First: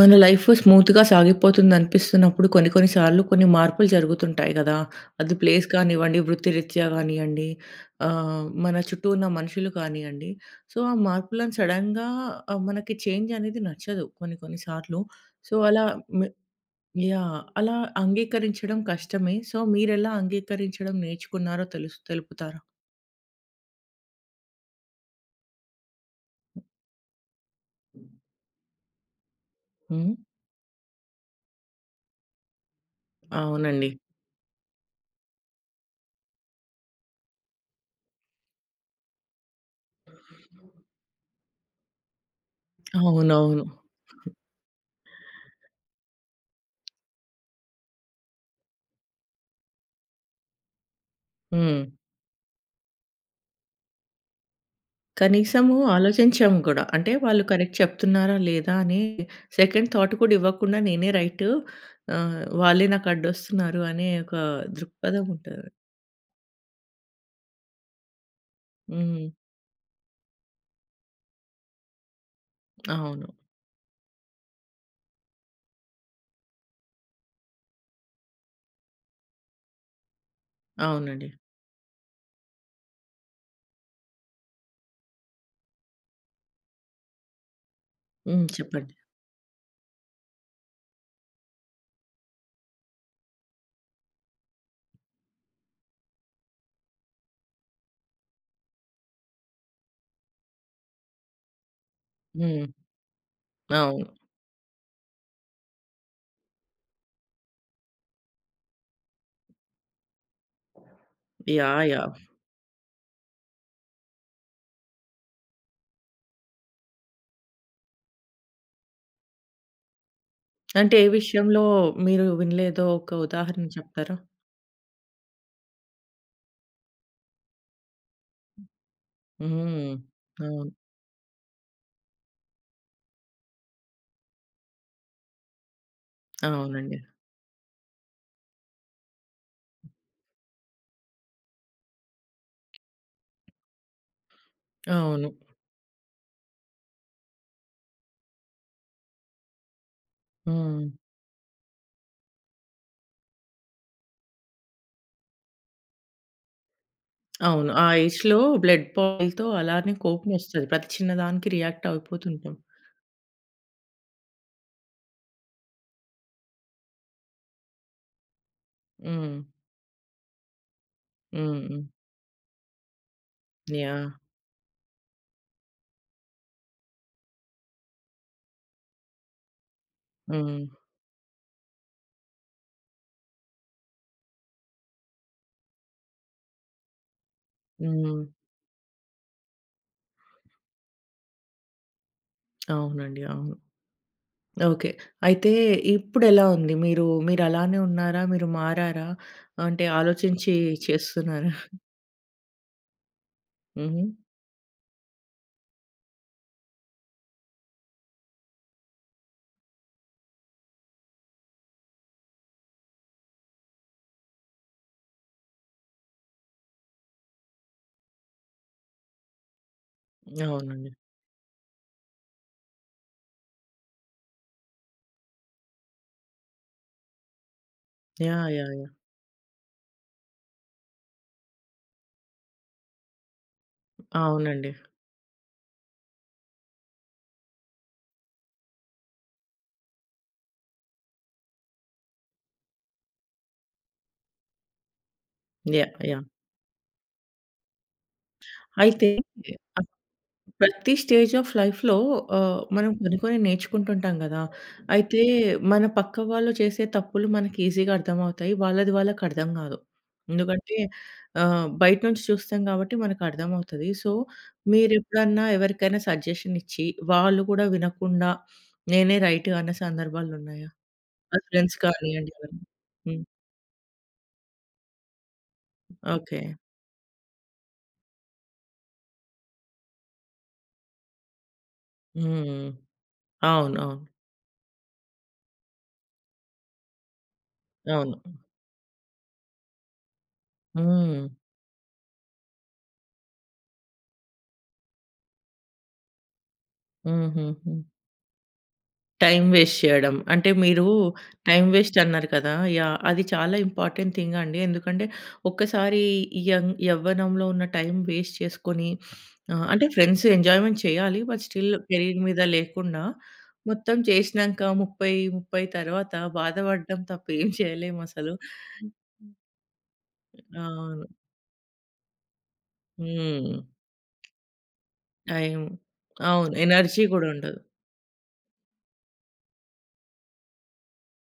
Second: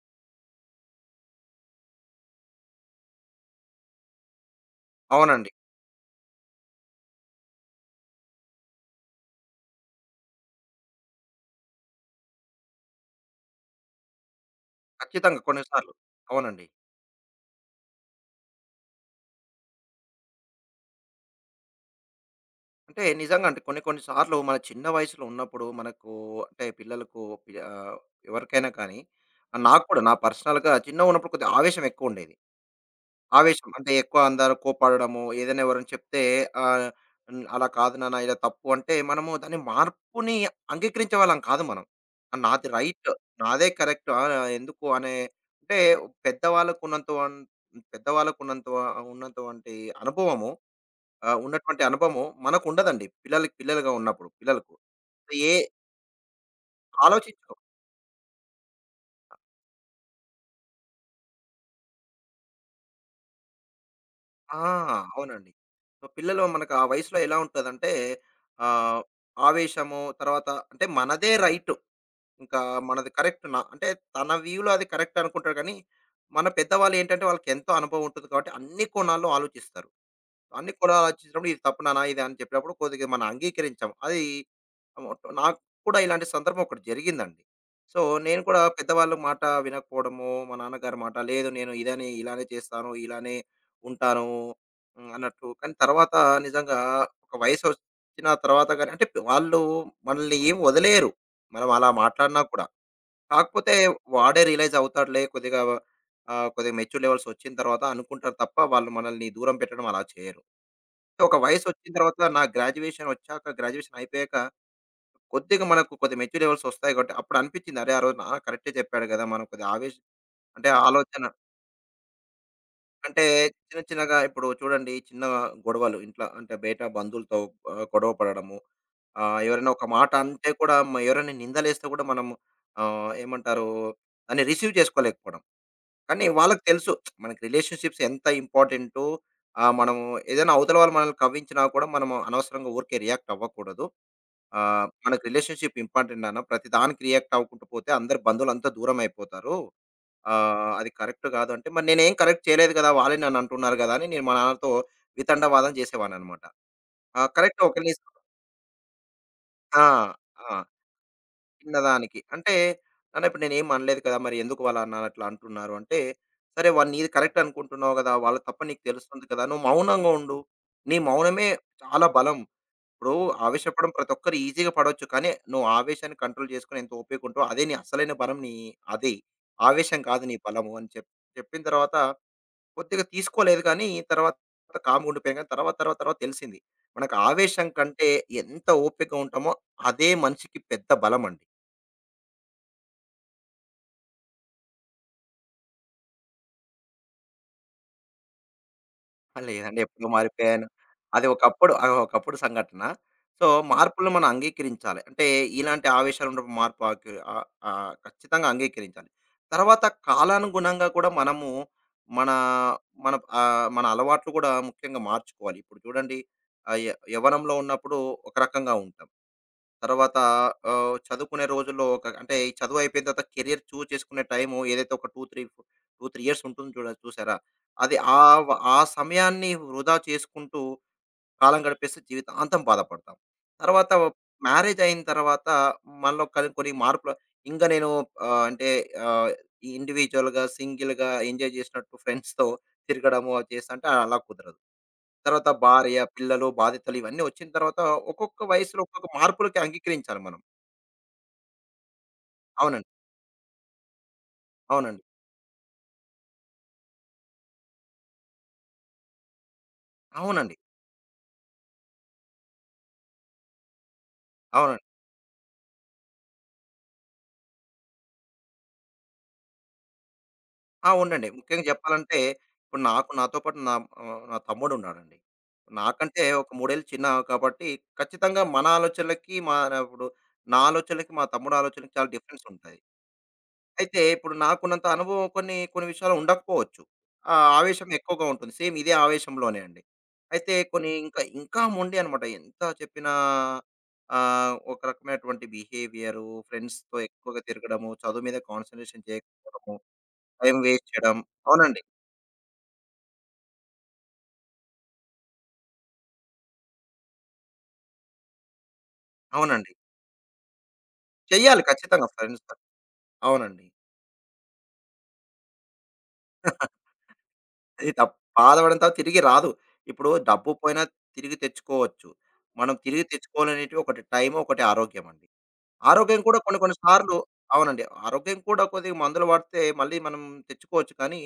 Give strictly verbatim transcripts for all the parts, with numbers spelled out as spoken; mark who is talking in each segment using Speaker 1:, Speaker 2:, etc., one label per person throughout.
Speaker 1: మన లైఫ్ స్మూత్‌గా సాగిపోతుందనిపిస్తున్నప్పుడు కొన్ని కొన్ని సార్లు కొన్ని మార్పులు జరుగుతుంటాయి గదా! అది
Speaker 2: అవునండి.
Speaker 1: ప్లేస్ కానివ్వండి, వృత్తిరీత్యా గానియండి, ఆహ్, మన చుట్టూ ఉన్న మనుషులు కానియండి. సో, ఆ మార్పులను సడెన్‌గా ఆహ్, మనకి చేంజ్ అనేది నచ్చదు కొన్ని కొన్ని సార్లు.
Speaker 2: ఖచ్చితంగా
Speaker 1: సో,
Speaker 2: కొన్ని
Speaker 1: అలా
Speaker 2: సార్లు.
Speaker 1: మి
Speaker 2: అవునండి.
Speaker 1: యాహ్! అలా అంగీకరించడం కష్టమే. సో, మీరెలా అంగీకరించడం నేర్చుకున్నారో తెలుసు తెలుపుతారా?
Speaker 2: అంటే నిజంగా అండి. కొన్ని కొన్ని సార్లు మన చిన్న వయసులో ఉన్నప్పుడు మనకు అంటే పిల్లలకు పి ఆహ్, ఎవరికైనా కానీ ఆ, నాకు కూడా
Speaker 1: హ్మ్.
Speaker 2: నా పర్సనల్‌గా చిన్నగున్నప్పుడు కొద్దిగా ఆవేశం ఎక్కువుండేది. ఆవేశం
Speaker 1: అవునండి.
Speaker 2: అంటే ఎక్కువ అందరూ కోప్పడడము, ఏదైనా ఎవరైనా చెప్తే ఆహ్, హ్మ్. అలా కాదు నాన్న ఇలా తప్పు అంటే మనము దాని మార్పుని అంగీకరించేవాళ్ళం కాదు మనం. "ఆ, నాది రైట్.
Speaker 1: అవునవును.
Speaker 2: నాదే కరెక్ట్. ఆ! ఎందుకు అనే అంటే పెద్దవాళ్ళకున్నంత వన్ పెద్దవాళ్ళకున్నంత ఉన్నంత ఉన్నంత వంటి అనుభవము ఆహ్, ఉన్నటువంటి
Speaker 1: హ్మ్.
Speaker 2: అనుభవం మనకుండదండి. పిల్లలకి పిల్లలుగా ఉన్నప్పుడు పిల్లలకు. ఏ
Speaker 1: కనీసము ఆలోచించాము గూడా. అంటే వాళ్ళు
Speaker 2: ఆలోచించరు.
Speaker 1: కరెక్ట్ చెప్తున్నారా? లేదా? అని సెకండ్ థాట్ కూడా ఇవ్వకుండా నేనే రైటు ఆహ్, వాళ్ళే నాకు అడ్డొస్తున్నారు అనే ఒక
Speaker 2: ఆ!
Speaker 1: దృక్పథం
Speaker 2: అవునండి.
Speaker 1: ఉంటది.
Speaker 2: సో, పిల్లలు మనకు ఆ వయసులో ఎలా ఉంటదంటే ఆహ్,
Speaker 1: హ్మ్.
Speaker 2: ఆవేశము తర్వాత అంటే మనదే రైట్. ఇంకా మనది
Speaker 1: అవును.
Speaker 2: కరెక్ట్ న అంటే తన వ్యూలో అది కరెక్ట్ అనుకుంటాడు కానీ, మన పెద్దవాళ్ళు ఏంటంటే వాళ్ళకి ఎంతో అనుభవం ఉంటుంది కాబట్టి అన్ని కోణాల్లో ఆలోచిస్తారు. అన్ని కులాలు
Speaker 1: అవునండి.
Speaker 2: వచ్చినప్పుడు ఇది తప్పు నాన్న ఇది అని చెప్పినప్పుడు కొద్దిగా మనం అంగీకరించాం. అది మొట్ట నాకు కూడా ఇలాంటి సందర్భం ఒకటి జరిగిందండి. సో, నేను
Speaker 1: హ్మ్.
Speaker 2: కూడా
Speaker 1: చెప్పండి.
Speaker 2: పెద్దవాళ్ళ మాట వినకపోవడము, మా నాన్నగారి మాట లేదు నేను ఇదని ఇలానే చేస్తాను, ఇలానే ఉంటాను హ్మ్, అన్నట్టు. కానీ తర్వాత నిజంగా ఒక వయసొచ్చిన తర్వాత గాని అంటే వాళ్ళు మనల్ని ఏం వదిలేయరు. మనం అలా మాట్లాడినా
Speaker 1: హ్మ్.
Speaker 2: కూడా. కాకపోతే
Speaker 1: అవును.
Speaker 2: వాడే రియలైజ్ అవుతాడులే కొద్దిగా ఆహ్, కొద్దిగా మెచ్యూర్ లెవెల్స్ వచ్చిన తర్వాత అనుకుంటారు తప్ప వాళ్ళు మనల్ని దూరం పెట్టడం అలా చేయరు. ఒక
Speaker 1: యాహ్!
Speaker 2: వయసొచ్చిన తర్వాత
Speaker 1: యాహ్!
Speaker 2: నా గ్రాడ్యుయేషన్ వచ్చాక, గ్రాడ్యుయేషన్ అయిపోయాక కొద్దిగా మనకు కొద్దిగా మెచ్యూర్ లెవెల్స్ ఒస్తాయి గాబట్టి, అప్పుడు అనిపిచ్చింది. అరే! ఆ రోజు నాన్న కరెక్టే చెప్పాడు గదా! మనం కొద్దిగా ఆవేశం అంటే అవును.
Speaker 1: అంటే ఏ
Speaker 2: ఆలోచన
Speaker 1: విషయంలో మీరు వినలేదో ఒక
Speaker 2: అంటే
Speaker 1: ఉదాహరణ
Speaker 2: చిన్న
Speaker 1: చెప్తారా?
Speaker 2: చిన్నగా ఇప్పుడు చూడండి చిన్న గొడవలు ఇంట్ల అంటే బయట బంధువులతో ఆహ్, గొడవ పడడము. ఆహ్, ఎవరైనా ఒక
Speaker 1: హ్మ్.
Speaker 2: మాట అంటే
Speaker 1: అవును.
Speaker 2: కూడా మ ఎవరైనా నిందలేస్తే గూడా మనము ఆహ్, ఏమంటారు దాన్ని రిసీవ్ చేసుకోలేకపోవడం. కానీ వాళ్ళకి తెలుసు
Speaker 1: అవునండి.
Speaker 2: మనకి రిలేషన్‌షిప్స్ ఎంత ఇంపార్టెంటో ఆహ్, మనము ఏదైనా అవతల వాళ్ళు మనల్ని కవ్వించినా కూడా మనము అనవసరంగా ఊరికే రియాక్ట్ అవ్వకూడదు. ఆహ్, మనకు
Speaker 1: అవును.
Speaker 2: రిలేషన్‌షిప్ ఇంపార్టెంట్ నాన్న. ప్రతిదానికి రియాక్ట్ అవ్వకుంటూ పోతే అందరు బంధువులంతా దూరం అయిపోతారు. ఆహ్,
Speaker 1: హ్మ్.
Speaker 2: అది కరెక్ట్ కాదు అంటే, మరి నేనేం కరెక్ట్ చేయలేదు కదా! వాళ్ళే నన్ను అంటున్నారు కదా! అని నేను మా నాన్నతో వితండవాదం చేసేవాడినన్నమాట. ఆ! కరెక్ట్
Speaker 1: అవును. ఆ
Speaker 2: ఒకరిని
Speaker 1: ఏజ్‌లో బ్లడ్ బాయిల్‌తో
Speaker 2: ఆ!
Speaker 1: అలానే
Speaker 2: ఆ!
Speaker 1: కోపమొస్తది. ప్రతి చిన్నదానికి రియాక్ట్
Speaker 2: చిన్నదానికి. అంటే,
Speaker 1: అయిపోతుంటాం.
Speaker 2: "నాన్న ఇప్పుడు నేనేం అనలేదు కదా! మరి ఎందుకు వాళ్ళ నాన్న అట్లా అంటున్నారు?" అంటే, "సరే వాళ్ళు నీది కరెక్ట్ అనుకుంటున్నావు కదా! వాళ్ళ తప్పు నీకు తెలుస్తుంది
Speaker 1: హ్మ్.
Speaker 2: కదా! నువ్వు మౌనంగా ఉండు. నీ మౌనమే
Speaker 1: హ్మ్. హ్మ్.
Speaker 2: చాలా బలం." ఇప్పుడు ఆవేశపడడం
Speaker 1: యాహ్!
Speaker 2: ప్రతి ఒక్కరు ఈజీగా పడవచ్చు. కానీ నువ్వు ఆవేశాన్ని కంట్రోల్ చేసుకొని ఎంత ఓపిక ఉంటవో అదే నీ అసలైన బలం నీ అది. ఆవేశం కాదు నీ
Speaker 1: హ్మ్.
Speaker 2: బలము అని చెప్ చెప్పిన తర్వాత కొద్దిగా తీసుకోలేదు కానీ తర్వాత కామ్‌గా ఉండిపోయాను కానీ తర్వాత తర్వాత తర్వాత తెలిసింది. మనకు ఆవేశం కంటే
Speaker 1: హ్మ్.
Speaker 2: ఎంత ఓపికగా ఉంటామో అదే మనిషికి పెద్ద బలమండి.
Speaker 1: అవునండి. అవును. ఓకే. అయితే ఇప్పుడెలా ఉంది? మీరు మీరలానే ఉన్నారా? మీరు మారారా?
Speaker 2: ఆ! లేదండి.
Speaker 1: అంటే
Speaker 2: ఎప్పుడో
Speaker 1: ఆలోచించి
Speaker 2: మారిపోయాను. అది
Speaker 1: చేస్తున్నారా?
Speaker 2: ఒకప్పుడు ఆహ్, ఒకప్పుడు సంఘటన. సో,
Speaker 1: హుహు.
Speaker 2: మార్పులను మనం అంగీకరించాలి. అంటే ఇలాంటి ఆవేశాలు ఉన్నప్పుడు మార్పు ఆకి ఆహ్, ఆహ్, ఖచ్చితంగా అంగీకరించాలి. తర్వాత కాలానుగుణంగా కూడా మనము మన మన ఆహ్, మన అలవాట్లు కూడా ముఖ్యంగా మార్చుకోవాలి. ఇప్పుడు చూడండి ఆహ్, య యవ్వనంలో ఉన్నప్పుడు ఒక రకంగా ఉంటాం. తర్వాత
Speaker 1: అవునండి.
Speaker 2: ఆహ్, చదువుకునే రోజుల్లో ఒక అంటే ఈ చదువు అయిపోయిన తర్వాత కెరియర్ చూజ్ చేసుకునే టైము ఏదైతే ఒక రెండు, మూడు, రెండు, మూడు ఇయర్స్ ఉంటుంది చూడ చూసారా? అది ఆ వ
Speaker 1: యాహ్! యాహ్!
Speaker 2: ఆ
Speaker 1: యాహ్!
Speaker 2: సమయాన్ని వృధా చేసుకుంటూ కాలం గడిపేస్తే జీవితాంతం బాధపడతాం. తర్వాత
Speaker 1: అవునండి.
Speaker 2: మ్యారేజ్ అయిన తర్వాత మనలో కలి కొన్ని మార్పులు ఇంగా నేను ఆహ్, అంటే ఆహ్, ఇండివిడ్యుయల్‌గా, సింగిల్‌గా ఎంజాయ్ చేసినట్టు ఫ్రెండ్స్‌తో తిరగడము అది చేస్తా అంటే అలా కుదరదు. తర్వాత
Speaker 1: యాహ్!
Speaker 2: భార్య,
Speaker 1: యాహ్!
Speaker 2: పిల్లలు, బాధ్యతలు ఇవన్నీ వచ్చిన తర్వాత ఒక్కొక్క వయసులో ఒక్కొక్క
Speaker 1: అయితే
Speaker 2: మార్పులకి అంగీకరించాలి మనం.
Speaker 1: ప్రతి స్టేజ్ ఆఫ్ లైఫ్‌లో ఆహ్,
Speaker 2: అవునండి.
Speaker 1: మనం కొన్ని కొన్ని నేర్చుకుంటుంటాం గదా!
Speaker 2: అవునండి.
Speaker 1: అయితే మన పక్క వాళ్ళు చేసే తప్పులు మనకి ఈజీగా అర్థమవుతాయి. వాళ్ళది వాళ్ళకి అర్థం గాదు.
Speaker 2: అవునండి.
Speaker 1: ఎందుకంటే ఆహ్, బయట నుంచి చూస్తాం కాబట్టి మనకు అర్థమవుతది. సో,
Speaker 2: అవునండి.
Speaker 1: మీరెప్పుడన్నా ఎవరికైనా సజెషన్ ఇచ్చి, వాళ్ళు గూడా వినకుండా నేనే రైట్ అన్న సందర్భాలున్నాయా?
Speaker 2: ఆ! ఉండండి.
Speaker 1: అది
Speaker 2: ముఖ్యంగా
Speaker 1: ఫ్రెండ్స్
Speaker 2: చెప్పాలంటే,
Speaker 1: కానియ్యండి ఎవరైనా?
Speaker 2: ఇప్పుడు నాకు
Speaker 1: హ్మ్.
Speaker 2: నాతో పాటు నా ఆహ్, నా తమ్ముడున్నాడండి. నాకంటే
Speaker 1: ఓకే.
Speaker 2: ఒక మూడు ఏళ్ళు చిన్న కాబట్టి, ఖచ్చితంగా మన ఆలోచనలకి మన ఇప్పుడు నా ఆలోచనలకి, మా తమ్ముడు ఆలోచనలకి చాలా డిఫరెన్స్
Speaker 1: హ్మ్.
Speaker 2: ఉంటాయి.
Speaker 1: అవును. అవును.
Speaker 2: అయితే ఇప్పుడు నాకున్నంత అనుభవం కొన్ని, కొన్ని విషయాల్లో ఉండకపోవచ్చు. ఆహ్, ఆవేశం
Speaker 1: అవును.
Speaker 2: ఎక్కువగా ఉంటుంది. సేమ్ ఇదే ఆవేశంలోనే అండి. అయితే కొన్ని ఇంకా,
Speaker 1: హ్మ్.
Speaker 2: ఇంకా మొండి అనమాట. ఎంత చెప్పినా ఆహ్, ఒక రకమైనటువంటి బిహేవియరు, ఫ్రెండ్స్‌తో ఎక్కువగా
Speaker 1: హుహుహు.
Speaker 2: తిరగడము, చదువు మీద కాన్సంట్రేషన్
Speaker 1: టైం
Speaker 2: చేయకపోవడము,
Speaker 1: వేస్ట్ చేయడం. అంటే
Speaker 2: టైం
Speaker 1: మీరు
Speaker 2: వేస్ట్ చేయడం.
Speaker 1: టైం
Speaker 2: అవునండి.
Speaker 1: వేస్ట్ అన్నారు కదా! యాహ్! అది చాలా ఇంపార్టెంట్ థింగ్ అండి. ఎందుకంటే ఒక్కసారి ఈ యంగ్ యవ్వనంలో ఉన్న టైం వేస్ట్ చేసుకొని ఆహ్,
Speaker 2: అవునండి.
Speaker 1: అంటే ఫ్రెండ్స్ ఎంజాయ్‌మెంట్ చేయాలి. బట్
Speaker 2: చెయ్యాలి
Speaker 1: స్టిల్
Speaker 2: ఖచ్చితంగా
Speaker 1: కెరీర్ మీద
Speaker 2: ఫ్రెండ్స్‌తో.
Speaker 1: లేకుండా
Speaker 2: అవునండి.
Speaker 1: మొత్తం చేసినంక ముప్పై, ముప్పై తర్వాత బాధపడడం తప్ప ఏం
Speaker 2: అది తప్
Speaker 1: చేయలేమసలు.
Speaker 2: బాధపడిన
Speaker 1: హ్మ్.
Speaker 2: తర్వాత తిరిగి రాదు. ఇప్పుడు డబ్బు
Speaker 1: హ్మ్.
Speaker 2: పోయినా
Speaker 1: అవును.
Speaker 2: తిరిగి తెచ్చుకోవచ్చు. మనం తిరిగి
Speaker 1: హ్మ్.
Speaker 2: తెచ్చుకోలేనిటివి ఒకటి టైము, ఒకటి ఆరోగ్యం అండి.
Speaker 1: టైం
Speaker 2: ఆరోగ్యం కూడా
Speaker 1: అవును.
Speaker 2: కొన్ని కొన్ని
Speaker 1: ఎనర్జీ
Speaker 2: సార్లు
Speaker 1: గూడా ఉండదు.
Speaker 2: అవునండి. ఆరోగ్యం కూడా కొద్దిగా మందులు వాడితే మళ్ళీ మనం తెచ్చుకోవచ్చు. కానీ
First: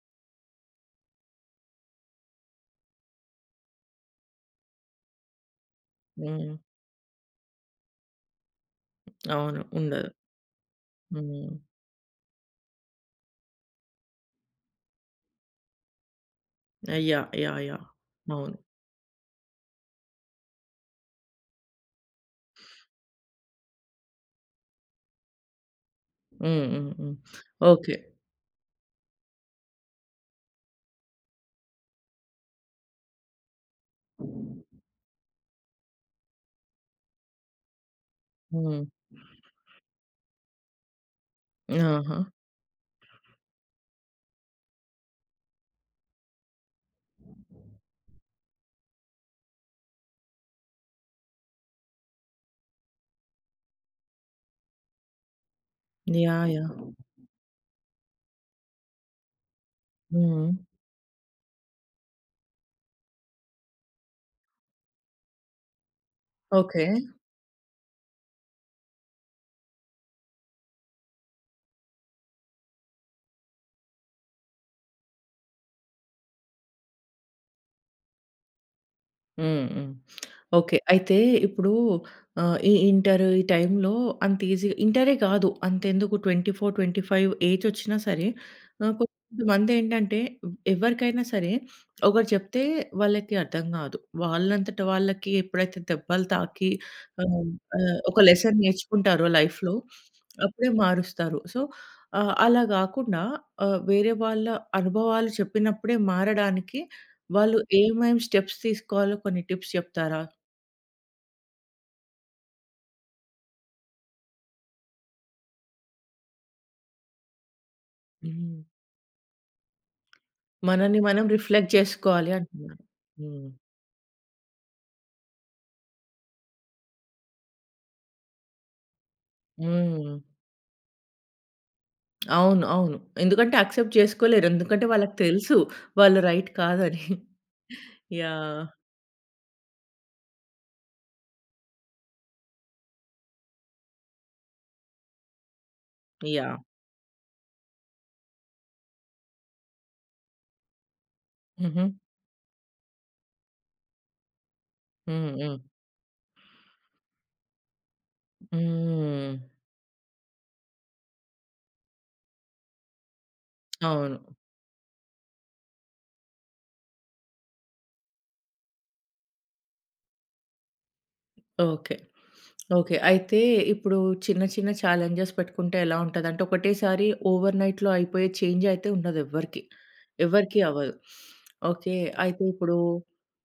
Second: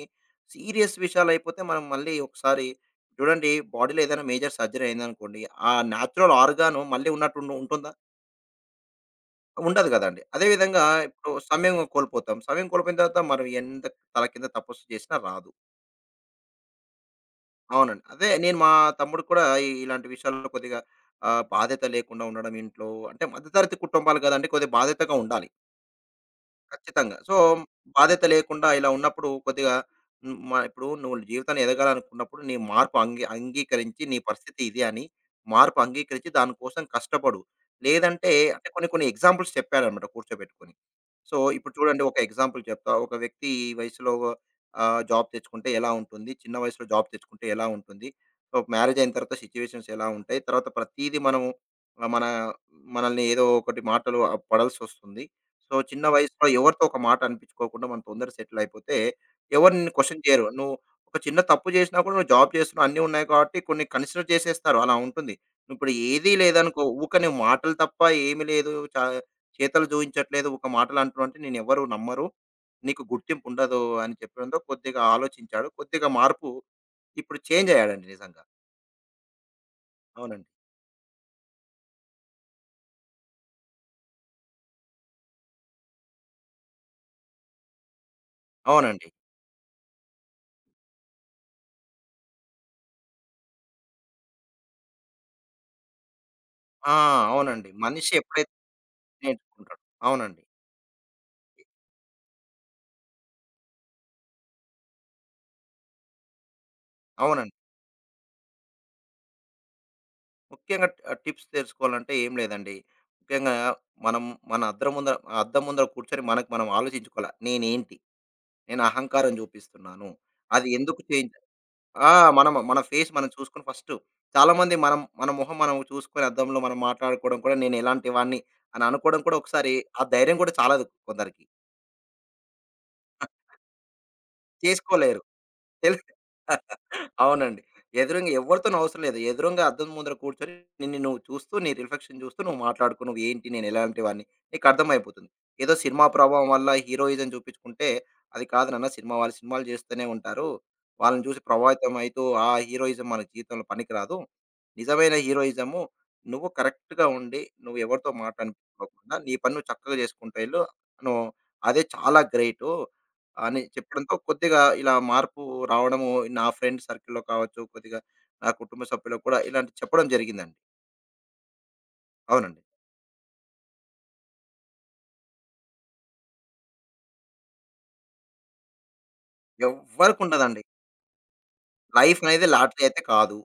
Speaker 2: సీరియస్ విషయాలైపోతే మనం మళ్ళీ ఒకసారి చూడండి బాడీలో ఏదైనా మేజర్ సర్జరీ అయిందనుకోండి. ఆ నేచురల్
Speaker 1: హ్మ్.
Speaker 2: ఆర్గాను మళ్ళీ ఉన్నట్టు ఉండు ఉంటుందా?
Speaker 1: అవును.
Speaker 2: ఉండదు
Speaker 1: ఉండదు.
Speaker 2: గదండీ. అదే విధంగా ఇప్పుడు
Speaker 1: హ్మ్.
Speaker 2: సమయం కోల్పోతాం. సమయం కోల్పోయిన తర్వాత మనం ఎంత తల కింద తపస్సు చేసినా రాదు.
Speaker 1: యాహ్! యాహ్! యాహ్!
Speaker 2: అవునండి. అదే నేను
Speaker 1: అవును.
Speaker 2: మా తమ్ముడు కూడా ఈ- ఇలాంటి విషయాల్లో కొద్దిగా ఆహ్, బాధ్యత లేకుండా ఉండడం ఇంట్లో అంటే మధ్యతరగతి కుటుంబాలు గదండీ! కొద్దిగా బాధ్యతగా ఉండాలి.
Speaker 1: హ్మ్. హ్మ్. హ్మ్.
Speaker 2: ఖచ్చితంగా. So,
Speaker 1: okay.
Speaker 2: బాధ్యత లేకుండా ఇలా ఉన్నప్పుడు కొద్దిగా హ్మ్. మ ఇప్పుడు నువ్వు జీవితాన్ని ఎదగాలనుకున్నప్పుడు నీ మార్పు అంగీ అంగీకరించి నీ పరిస్థితి ఇది అని మార్పు అంగీకరించి దానికోసం కష్టపడు. లేదంటే అంటే
Speaker 1: హ్మ్.
Speaker 2: కొన్ని కొన్ని ఎగ్జాంపుల్స్ చెప్పాడన్నమాట కూర్చోబెట్టుకొని. సో, ఇప్పుడు చూడండి ఒక
Speaker 1: ఆహా!
Speaker 2: ఎగ్జాంపుల్ చెప్తా. ఒక వ్యక్తి ఈ వయసులో ఆహ్, జాబ్ తెచ్చుకుంటే ఎలా ఉంటుంది? చిన్న వయసులో జాబ్ తెచ్చుకుంటే ఎలా ఉంటుంది? సో, మ్యారేజ్ అయిన తర్వాత సిట్యుయేషన్స్ ఎలా ఉంటాయి? తర్వాత ప్రతీదీ మనము ఆ, మన మనల్ని ఏదో ఒకటి మాటలు ఆహ్, పడాల్సొస్తుంది. సో, చిన్న వయసులో
Speaker 1: యాహ్! యాహ్!
Speaker 2: ఎవరితో ఒక మాట అనిపించుకోకుండా మనం తొందరగా సెటిల్ అయిపోతే, ఎవరు నిన్ను క్వెషన్ చేయరు.
Speaker 1: హ్మ్.
Speaker 2: నువ్వు ఒక చిన్న తప్పు చేసినా కూడా నువ్వు జాబ్ చేస్తున్నావు, అన్నీ ఉన్నాయి కాబట్టి కొన్ని కన్సిడర్ చేసేస్తారు. అలా ఉంటుంది. నువ్వు ఇప్పుడు ఏదీ లేదనుకో,
Speaker 1: ఓకే.
Speaker 2: ఊకనే మాటలు తప్ప ఏమి లేదు. చ చేతలు చూయించట్లేదు. ఒక మాటలు అంటున్నావంటే నిన్నెవ్వరు నమ్మరు. నీకు గుర్తింపు ఉండదు అని చెప్పడంతో కొద్దిగా ఆలోచించాడు. కొద్దిగా మార్పు ఇప్పుడు చేంజ్ అయ్యాడండి నిజంగా.
Speaker 1: హ్మ్. హ్మ్.
Speaker 2: అవునండి.
Speaker 1: ఓకే. అయితే ఇప్పుడు ఆహ్, ఈ ఇంటర్ ఈ టైంలో అంత ఈజీగా ఇంటరే కాదు అంతెందుకు ఇరవై నాలుగు, ఇరవై ఐదు ఏజొచ్చినా సరే ఆహ్,
Speaker 2: అవునండి.
Speaker 1: కొంతమందేంటంటే ఎవరికైనా సరే ఒకటి చెప్తే వాళ్ళకి అర్థం కాదు. వాళ్ళంతట వాళ్ళకి ఎప్పుడైతే దెబ్బలు తాకి
Speaker 2: ఆ!
Speaker 1: ఆహ్,
Speaker 2: అవునండి.
Speaker 1: ఆహ్,
Speaker 2: మనిషి
Speaker 1: ఒక
Speaker 2: ఎప్పుడైతే
Speaker 1: లెసన్ నేర్చుకుంటారో లైఫ్‌లో
Speaker 2: నేర్చుకుంటాడో అవునండి.
Speaker 1: అప్పుడే మారుస్తారు. సో, ఆహ్, అలా గాకుండా ఆహ్, వేరే వాళ్ళ అనుభవాలు చెప్పినప్పుడే మారడానికి
Speaker 2: అవునండి.
Speaker 1: వాళ్ళు ఏమేం స్టెప్స్ తీసుకోవాలో కొన్ని టిప్స్ చెప్తారా?
Speaker 2: ముఖ్యంగా ట టిప్స్ తెలుసుకోవాలంటే ఏం లేదండి. ముఖ్యంగా మనం మన అద్దం ముందర అద్దం ముందర కూర్చొని మనకు మనం ఆలోచించుకోవాల. నేనేంటి?
Speaker 1: హ్మ్.
Speaker 2: నేను అహంకారం చూపిస్తున్నాను. అది
Speaker 1: మనల్ని
Speaker 2: ఎందుకు
Speaker 1: మనం
Speaker 2: చేంజ్
Speaker 1: రిఫ్లెక్ట్
Speaker 2: ఆ!
Speaker 1: జేసుకోవాలి
Speaker 2: మనం మన
Speaker 1: అంటున్నారు.
Speaker 2: ఫేస్ మనం
Speaker 1: హ్మ్.
Speaker 2: చూసుకొని ఫస్టు చాలామంది మనం మన మొహం మనం చూసుకొని అద్దంలో మనం మాట్లాడుకోవడం కూడా నేను ఎలాంటి వాడిని అని అనుకోవడం కూడా ఒకసారి ఆ
Speaker 1: హ్మ్.
Speaker 2: ధైర్యం కూడా చాలదు కొందరికి.
Speaker 1: అవును. అవును. ఎందుకంటే యాక్సెప్ట్ చేసుకోలేరు. ఎందుకంటే వాళ్ళకి
Speaker 2: చేసుకోలేరు.
Speaker 1: తెలుసు
Speaker 2: తెల్
Speaker 1: వాళ్ళు రైట్ కాదని.
Speaker 2: అవునండి. ఎదురుంగా
Speaker 1: యాహ్!
Speaker 2: ఎవరితోనూ అవసరం లేదు. ఎదురుంగా అద్దం ముందర కూర్చొని నిన్ను నువ్వు చూస్తూ, నీ రిఫ్లెక్షన్ చూస్తూ నువ్వు మాట్లాడుకో. నువ్వేంటి? నేనెలాంటి వాడిని? నీకర్థమైపోతుంది. ఏదో సినిమా ప్రభావం
Speaker 1: యాహ్!
Speaker 2: వల్ల హీరోయిజం చూపించుకుంటే, అది కాదు నాన్న సినిమా. వాళ్ళు సినిమాలు చేస్తూనే ఉంటారు. వాళ్ళని చూసి
Speaker 1: హుహు.
Speaker 2: ప్రభావితం అయితూ, ఆ హీరోయిజం మన జీవితంలో పనికిరాదు. నిజమైన
Speaker 1: హ్మ్. హ్మ్.
Speaker 2: హీరోయిజము నువ్వు కరెక్ట్‌గా ఉండి, నువ్వు ఎవరితో మాట్లాడుకోకుండా, నీ
Speaker 1: హ్మ్.
Speaker 2: పని నువ్వు చక్కగా చేసుకుంటూ ఎళ్ళు. నువ్వు అదే చాలా గ్రేటు. అని చెప్పడంతో
Speaker 1: అవును.
Speaker 2: కొద్దిగా ఇలా మార్పు రావడము నా ఫ్రెండ్ సర్కిల్‌లో కావచ్చు, కొద్దిగా నా కుటుంబ సభ్యులకు కూడా ఇలాంటి చెప్పడం జరిగిందండి.
Speaker 1: ఓకే.
Speaker 2: అవునండి.
Speaker 1: ఓకే. అయితే ఇప్పుడు చిన్న చిన్న ఛాలెంజెస్ పెట్టుకుంటే ఎలా ఉంటదంటే, ఒకటేసారి ఓవర్‌నైట్‌లో అయిపోయే చేంజ్ అయితే ఉండదెవ్వరికీ.
Speaker 2: ఎవ్వరికి
Speaker 1: ఎవ్వరికీ
Speaker 2: ఉండదండి.
Speaker 1: అవ్వదు. ఓకే.
Speaker 2: లైఫ్
Speaker 1: అయితే
Speaker 2: అనేది
Speaker 1: ఇప్పుడు
Speaker 2: లాటరీ అయితే కాదు.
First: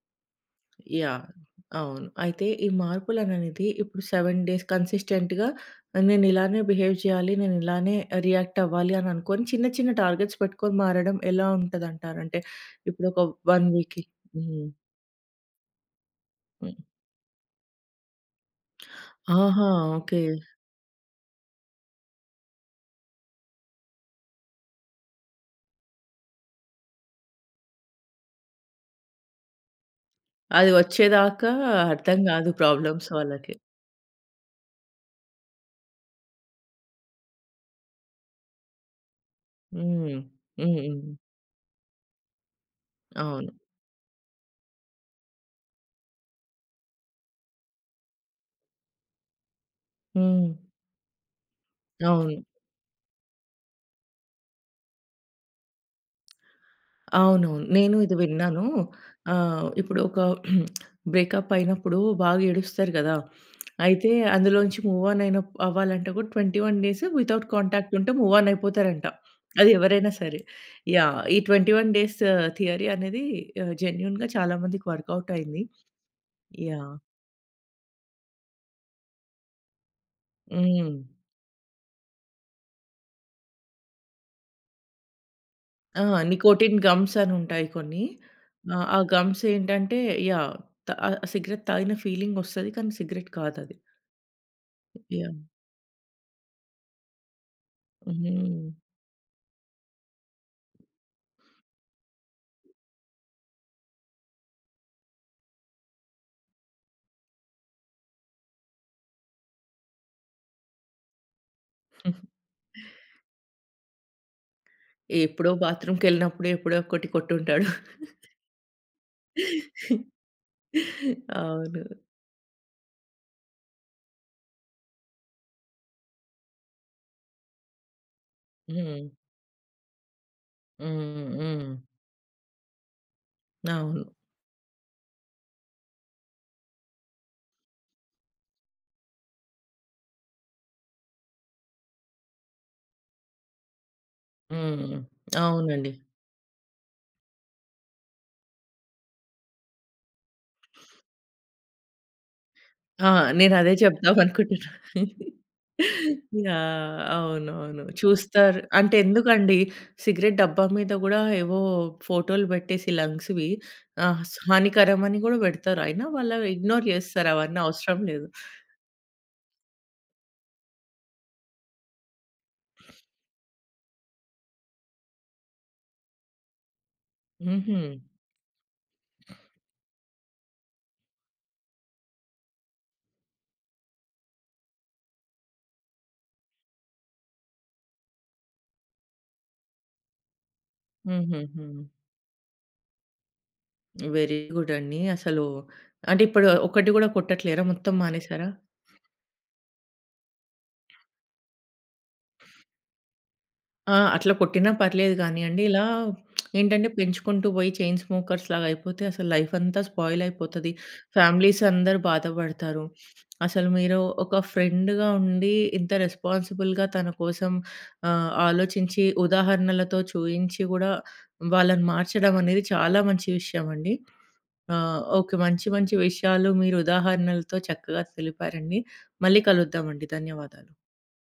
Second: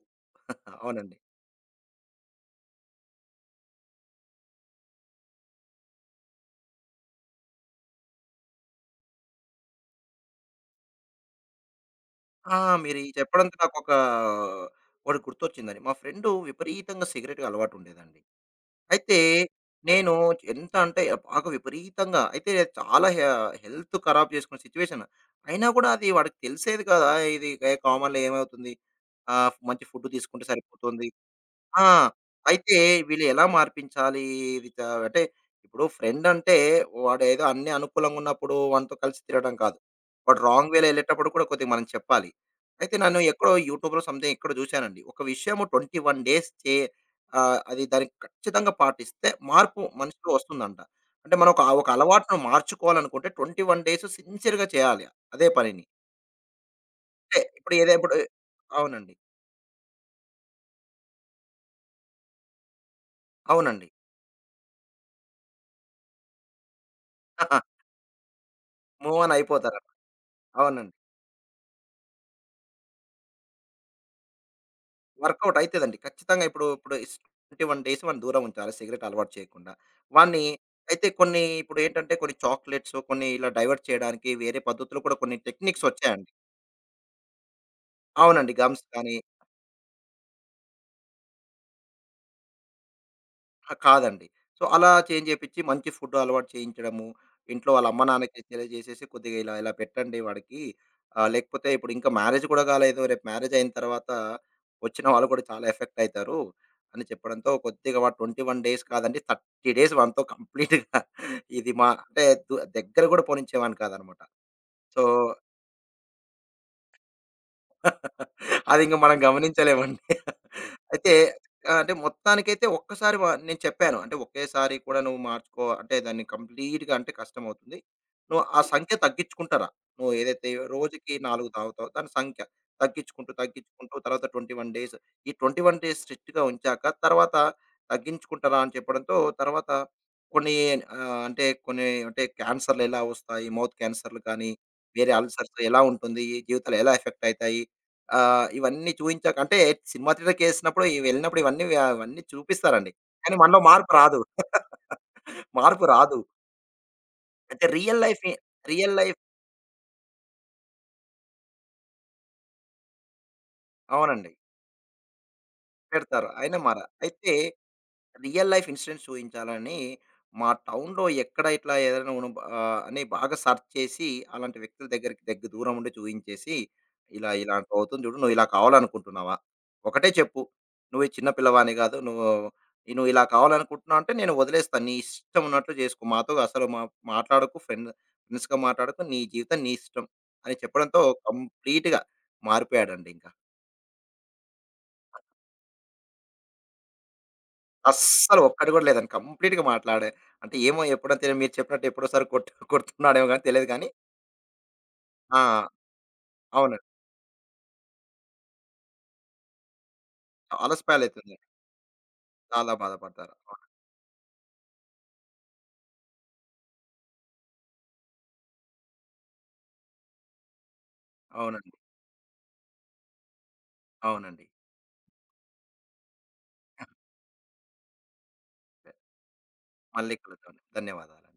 Speaker 2: అవునండి.
Speaker 1: యాహ్! అవును. అయితే ఈ మార్పులననేది ఇప్పుడు ఏడు డేస్ కన్సిస్టెంట్‌గా నేనిలానే బిహేవ్ చేయాలి, నేనిలానే రియాక్ట్ అవ్వాలి అని అనుకోని చిన్న చిన్న టార్గెట్స్ పెట్టుకొని మారడం ఎలా ఉంటదంటారు? అంటే
Speaker 2: ఆ! మీరు ఈ
Speaker 1: ఇప్పుడొక
Speaker 2: చెప్పడంతో
Speaker 1: ఒక
Speaker 2: నాకొక
Speaker 1: వీక్‌కి హ్మ్.
Speaker 2: ఒకటి గుర్తొచ్చిందండి. మా ఫ్రెండు
Speaker 1: హ్మ్.
Speaker 2: విపరీతంగా సిగరెట్‌కి అలవాటుండేదండి. అయితే
Speaker 1: ఆహా!
Speaker 2: నేను
Speaker 1: ఓకే.
Speaker 2: ఎంత అంటే బాగా విపరీతంగా అయితే చాలా హె హెల్త్ ఖరాబ్ చేసుకున్న సిచ్యువేషన్. అయినా కూడా అది వాడికి తెలిసేది కదా! ఇది ఏ కామన్‌లో ఏమవుతుంది? ఆహ్, మంచి ఫుడ్ తీసుకుంటే
Speaker 1: అది
Speaker 2: సరిపోతుంది.
Speaker 1: వచ్చేదాకా
Speaker 2: ఆ!
Speaker 1: అర్థం కాదు
Speaker 2: అయితే
Speaker 1: ప్రాబ్లమ్స్
Speaker 2: వీళ్ళు ఎలా
Speaker 1: వాళ్ళకి.
Speaker 2: మార్పించాలి? ఇది త అంటే ఇప్పుడు ఫ్రెండ్ అంటే వాడేదో అన్ని అనుకూలంగా ఉన్నప్పుడు వానితో కలిసి తిరగడం కాదు.
Speaker 1: హ్మ్.
Speaker 2: వాడు రాంగ్
Speaker 1: హ్మ్.
Speaker 2: వేలో
Speaker 1: హ్మ్.
Speaker 2: ఎళ్ళేటప్పుడు కూడా కొద్దిగా మనం చెప్పాలి. అయితే నన్ను
Speaker 1: అవును.
Speaker 2: ఎక్కడో యూట్యూబ్‌లో సంథింగ్ ఎక్కడో చూశానండి. ఒక విషయము ఇరవై ఒక్క డేస్ చే ఆహ్, అది దానికి ఖచ్చితంగా పాటిస్తే మార్పు మనిషిలో
Speaker 1: హ్మ్.
Speaker 2: వస్తుందంట. అంటే మనం ఒక ఒక
Speaker 1: అవును.
Speaker 2: అలవాటును మార్చుకోవాలనుకుంటే ఇరవై ఒక్క డేస్ సిన్సియర్‌గా చేయాలి అదే పనిని. అంటే
Speaker 1: అవునవును.
Speaker 2: ఇప్పుడు ఏదో
Speaker 1: నేను
Speaker 2: ఇప్పుడు
Speaker 1: ఇది విన్నాను.
Speaker 2: అవునండి.
Speaker 1: ఆహ్, ఇప్పుడు ఒక బ్రేకప్ అయినప్పుడు బాగా ఏడుస్తారు కదా!
Speaker 2: అవునండి.
Speaker 1: అయితే అందులోంచి మూవ్ ఆన్ అయిన అవ్వాలంటే కూడా ఇరవై ఒకటి డేస్ వితౌట్ కాంటాక్ట్ ఉంటే మూవ్ ఆన్ అయిపోతారంట.
Speaker 2: మూవ్ ఆన్
Speaker 1: అది
Speaker 2: అయిపోతారట.
Speaker 1: ఎవరైనా సరే.
Speaker 2: అవునండి.
Speaker 1: యాహ్! ఈ ఇరవై ఒకటి డేస్ థియరీ అనేది ఆహ్, జెన్యూన్‌గా చాలా మందికి వర్కౌట్
Speaker 2: వర్కౌట్
Speaker 1: అయింది.
Speaker 2: అయితదండి. ఖచ్చితంగా ఇప్పుడు,
Speaker 1: యాహ్!
Speaker 2: ఇప్పుడు ఇస్ ఇరవై ఒక్క డేస్ వాడిని దూరం ఉంచాలి సిగరెట్ అలవాటు చేయకుండా. వాడిని
Speaker 1: హ్మ్.
Speaker 2: అయితే కొన్ని ఇప్పుడేంటంటే కొన్ని చాక్లేట్స్, కొన్ని ఇలా డైవర్ట్ చేయడానికి వేరే పద్ధతులు కూడా కొన్ని టెక్నిక్స్
Speaker 1: ఆ!
Speaker 2: వచ్చాయండి.
Speaker 1: నికోటిన్ గమ్స్ అని ఉంటాయి కొన్ని.
Speaker 2: అవునండి. గమ్స్
Speaker 1: ఆహ్, ఆ
Speaker 2: కానీ
Speaker 1: గమ్స్ ఏంటంటే యాహ్! త ఆహ్, సిగరెట్ తాగిన ఫీలింగ్ వస్తది. కానీ సిగరెట్
Speaker 2: ఆ!
Speaker 1: కాదది.
Speaker 2: కాదండి. సో, అలా చేంజ్
Speaker 1: యాహ్!
Speaker 2: చేపిచ్చి మంచి ఫుడ్ అలవాటు చేయించడము. ఇంట్లో వాళ్ళ అమ్మ నాన్నకి
Speaker 1: హ్మ్.
Speaker 2: తెలియజేసేసి కొద్దిగా ఇలా ఇలా పెట్టండి వాడికి. ఆహ్, లేకపోతే ఇప్పుడు ఇంకా మ్యారేజ్ కూడా కాలేదు. రేపు మ్యారేజ్ అయిన తర్వాత వచ్చిన వాళ్ళు కూడా చాలా ఎఫెక్ట్ అయితారు. అని చెప్పడంతో కొద్దిగా వాడు ఇరవై ఒక్క డేస్ కాదండి ముప్పై డేస్ వానితో కంప్లీట్‌గా ఇది మా అంటే దు దగ్గర కూడా పోనిచ్చేవాడిని కాదనమాట. సో
Speaker 1: ఎప్పుడో బాత్రూమ్‌కెళ్ళినప్పుడు ఎప్పుడో ఒకటి కొట్టుంటాడు.
Speaker 2: అది ఇంక మనం గమనించలేమండి. అయితే ఆహ్,
Speaker 1: అవును.
Speaker 2: అంటే మొత్తానికైతే ఒక్కసారి వ నేను చెప్పాను. అంటే ఒకేసారి కూడా నువ్వు మార్చుకో అంటే దాన్ని కంప్లీట్‌గా అంటే కష్టమవుతుంది. నువ్వు ఆ సంఖ్య
Speaker 1: హ్మ్.
Speaker 2: తగ్గించుకుంటారా? నువ్వు ఏదైతే రోజుకి
Speaker 1: హ్మ్.
Speaker 2: నాలుగు
Speaker 1: హ్మ్.
Speaker 2: తాగుతావో దాని సంఖ్య తగ్గించుకుంటూ, తగ్గించుకుంటూ
Speaker 1: అవును.
Speaker 2: తర్వాత ఇరవై ఒక్క డేస్ ఈ ఇరవై ఒక్క డేస్ స్ట్రిక్ట్‌గా ఉంచాక తర్వాత తగ్గించుకుంటారా అని చెప్పడంతో తర్వాత కొన్ని ఆహ్, అంటే కొన్ని అంటే క్యాన్సర్‌లు ఎలా వస్తాయి? మౌత్ క్యాన్సర్‌లు కానీ,
Speaker 1: హ్మ్.
Speaker 2: వేరే అల్సర్స్ ఎలా
Speaker 1: అవునండి.
Speaker 2: ఉంటుంది? ఈ జీవితాలు ఎలా ఎఫెక్ట్ అయితాయి? ఆహ్, ఇవన్నీ చూయించాక అంటే సినిమా థియేటర్‌కేసినప్పుడు ఇ వెళ్ళినప్పుడు ఇవన్నీ వ అవన్నీ చూపిస్తారండి.
Speaker 1: ఆ!
Speaker 2: కానీ మనలో
Speaker 1: నేనదే
Speaker 2: మార్పు రాదు.
Speaker 1: చెప్దామనుకుంటున్నా.
Speaker 2: మార్పు రాదు.
Speaker 1: యాహ్!
Speaker 2: అయితే
Speaker 1: అవునవును.
Speaker 2: రియల్ లైఫ్‌ని
Speaker 1: చూస్తారు.
Speaker 2: రియల్
Speaker 1: అంటే
Speaker 2: లైఫ్
Speaker 1: ఎందుకండి సిగరెట్ డబ్బా మీద గూడా ఏవో ఫోటోలు బెట్టేసి లంగ్స్‌వి ఆహ్,
Speaker 2: అవునండి.
Speaker 1: స్ హానికరమని గూడా బెడతారు. అయినా
Speaker 2: పెడతారు.
Speaker 1: వాళ్ళు
Speaker 2: అయినా మార
Speaker 1: ఇగ్నోర్ జేస్తారు.
Speaker 2: అయితే
Speaker 1: అవన్నీ అవసరం లేదు.
Speaker 2: రియల్ లైఫ్ ఇన్సిడెంట్స్ ఊహించాలని మా టౌన్‌లో ఎక్కడ ఇట్లా ఏదైనా ఉను ఆహ్, అని బాగా సెర్చ్ చేసి, అలాంటి వ్యక్తుల దగ్గరికి దగ్గర దూరం ఉండి చూయించేసి, ఇలా
Speaker 1: హుహు.
Speaker 2: ఇలాంటివవుతుంది చూడు, నువ్వు ఇలా కావాలనుకుంటున్నావా? ఒకటే చెప్పు. నువ్వు ఈ చిన్న పిల్లవాని కాదు. నువ్వు నువ్వు ఇలా కావాలనుకుంటున్నావు అంటే నేను వదిలేస్తాను. నీ ఇష్టం ఉన్నట్లు చేసుకో. మాతో అసలు మా మాట్లాడకు. ఫ్రెండ్ ఫ్రెండ్స్‌గా మాట్లాడకు. నీ జీవితం నీ ఇష్టం అని చెప్పడంతో
Speaker 1: హుహుహు.
Speaker 2: కంప్లీట్‌గా మారిపోయాడండి ఇంక.
Speaker 1: వెరీ గుడ్ అండి. అసలు అంటే ఇప్పుడు ఒకటి గూడా కొట్టట్లేరా? మొత్తం
Speaker 2: అస్సలు
Speaker 1: మానేసారా?
Speaker 2: ఒక్కటి కూడా లేదండి. కంప్లీట్‌గా మాట్లాడే అంటే ఏమో ఎప్పుడో తెలీదు మీరు చెప్పినట్టు ఎప్పుడోసారి కొట్ కొడుతున్నాడేమో గాని తెలీదు గానీ
Speaker 1: ఆ! అట్లా కొట్టినా పర్లేదు గానీయండి.
Speaker 2: ఆ!
Speaker 1: ఇలా
Speaker 2: అవునండి.
Speaker 1: ఏంటంటే పెంచుకుంటూ పోయి చైన్ స్మోకర్స్‌లాగా అయిపోతే అసలు లైఫ్ అంతా స్పాయిల్ అయిపోతది.
Speaker 2: చాలా స్పాయిలయితుంది.
Speaker 1: ఫ్యామిలీస్ అందరూ
Speaker 2: చాలా
Speaker 1: బాధపడతారు.
Speaker 2: బాధపడ్డారు.
Speaker 1: అసలు మీరు ఒక ఫ్రెండ్‌గా ఉండి ఇంత రెస్పాన్సిబుల్‌గా తన కోసం ఆహ్, ఆలోచించి ఉదాహరణలతో చూయించి గూడా
Speaker 2: అవునండి.
Speaker 1: వాళ్ళని మార్చడం అనేది చాలా మంచి విషయం అండి.
Speaker 2: అవునండి.
Speaker 1: ఆహ్, ఓకే. మంచి మంచి విషయాలు మీరు ఉదాహరణలతో చక్కగా తెలిపారండి. మళ్ళీ కలుద్దామండి.
Speaker 2: మళ్ళీ కలుద్దాం.
Speaker 1: ధన్యవాదాలు.
Speaker 2: ధన్యవాదాలు.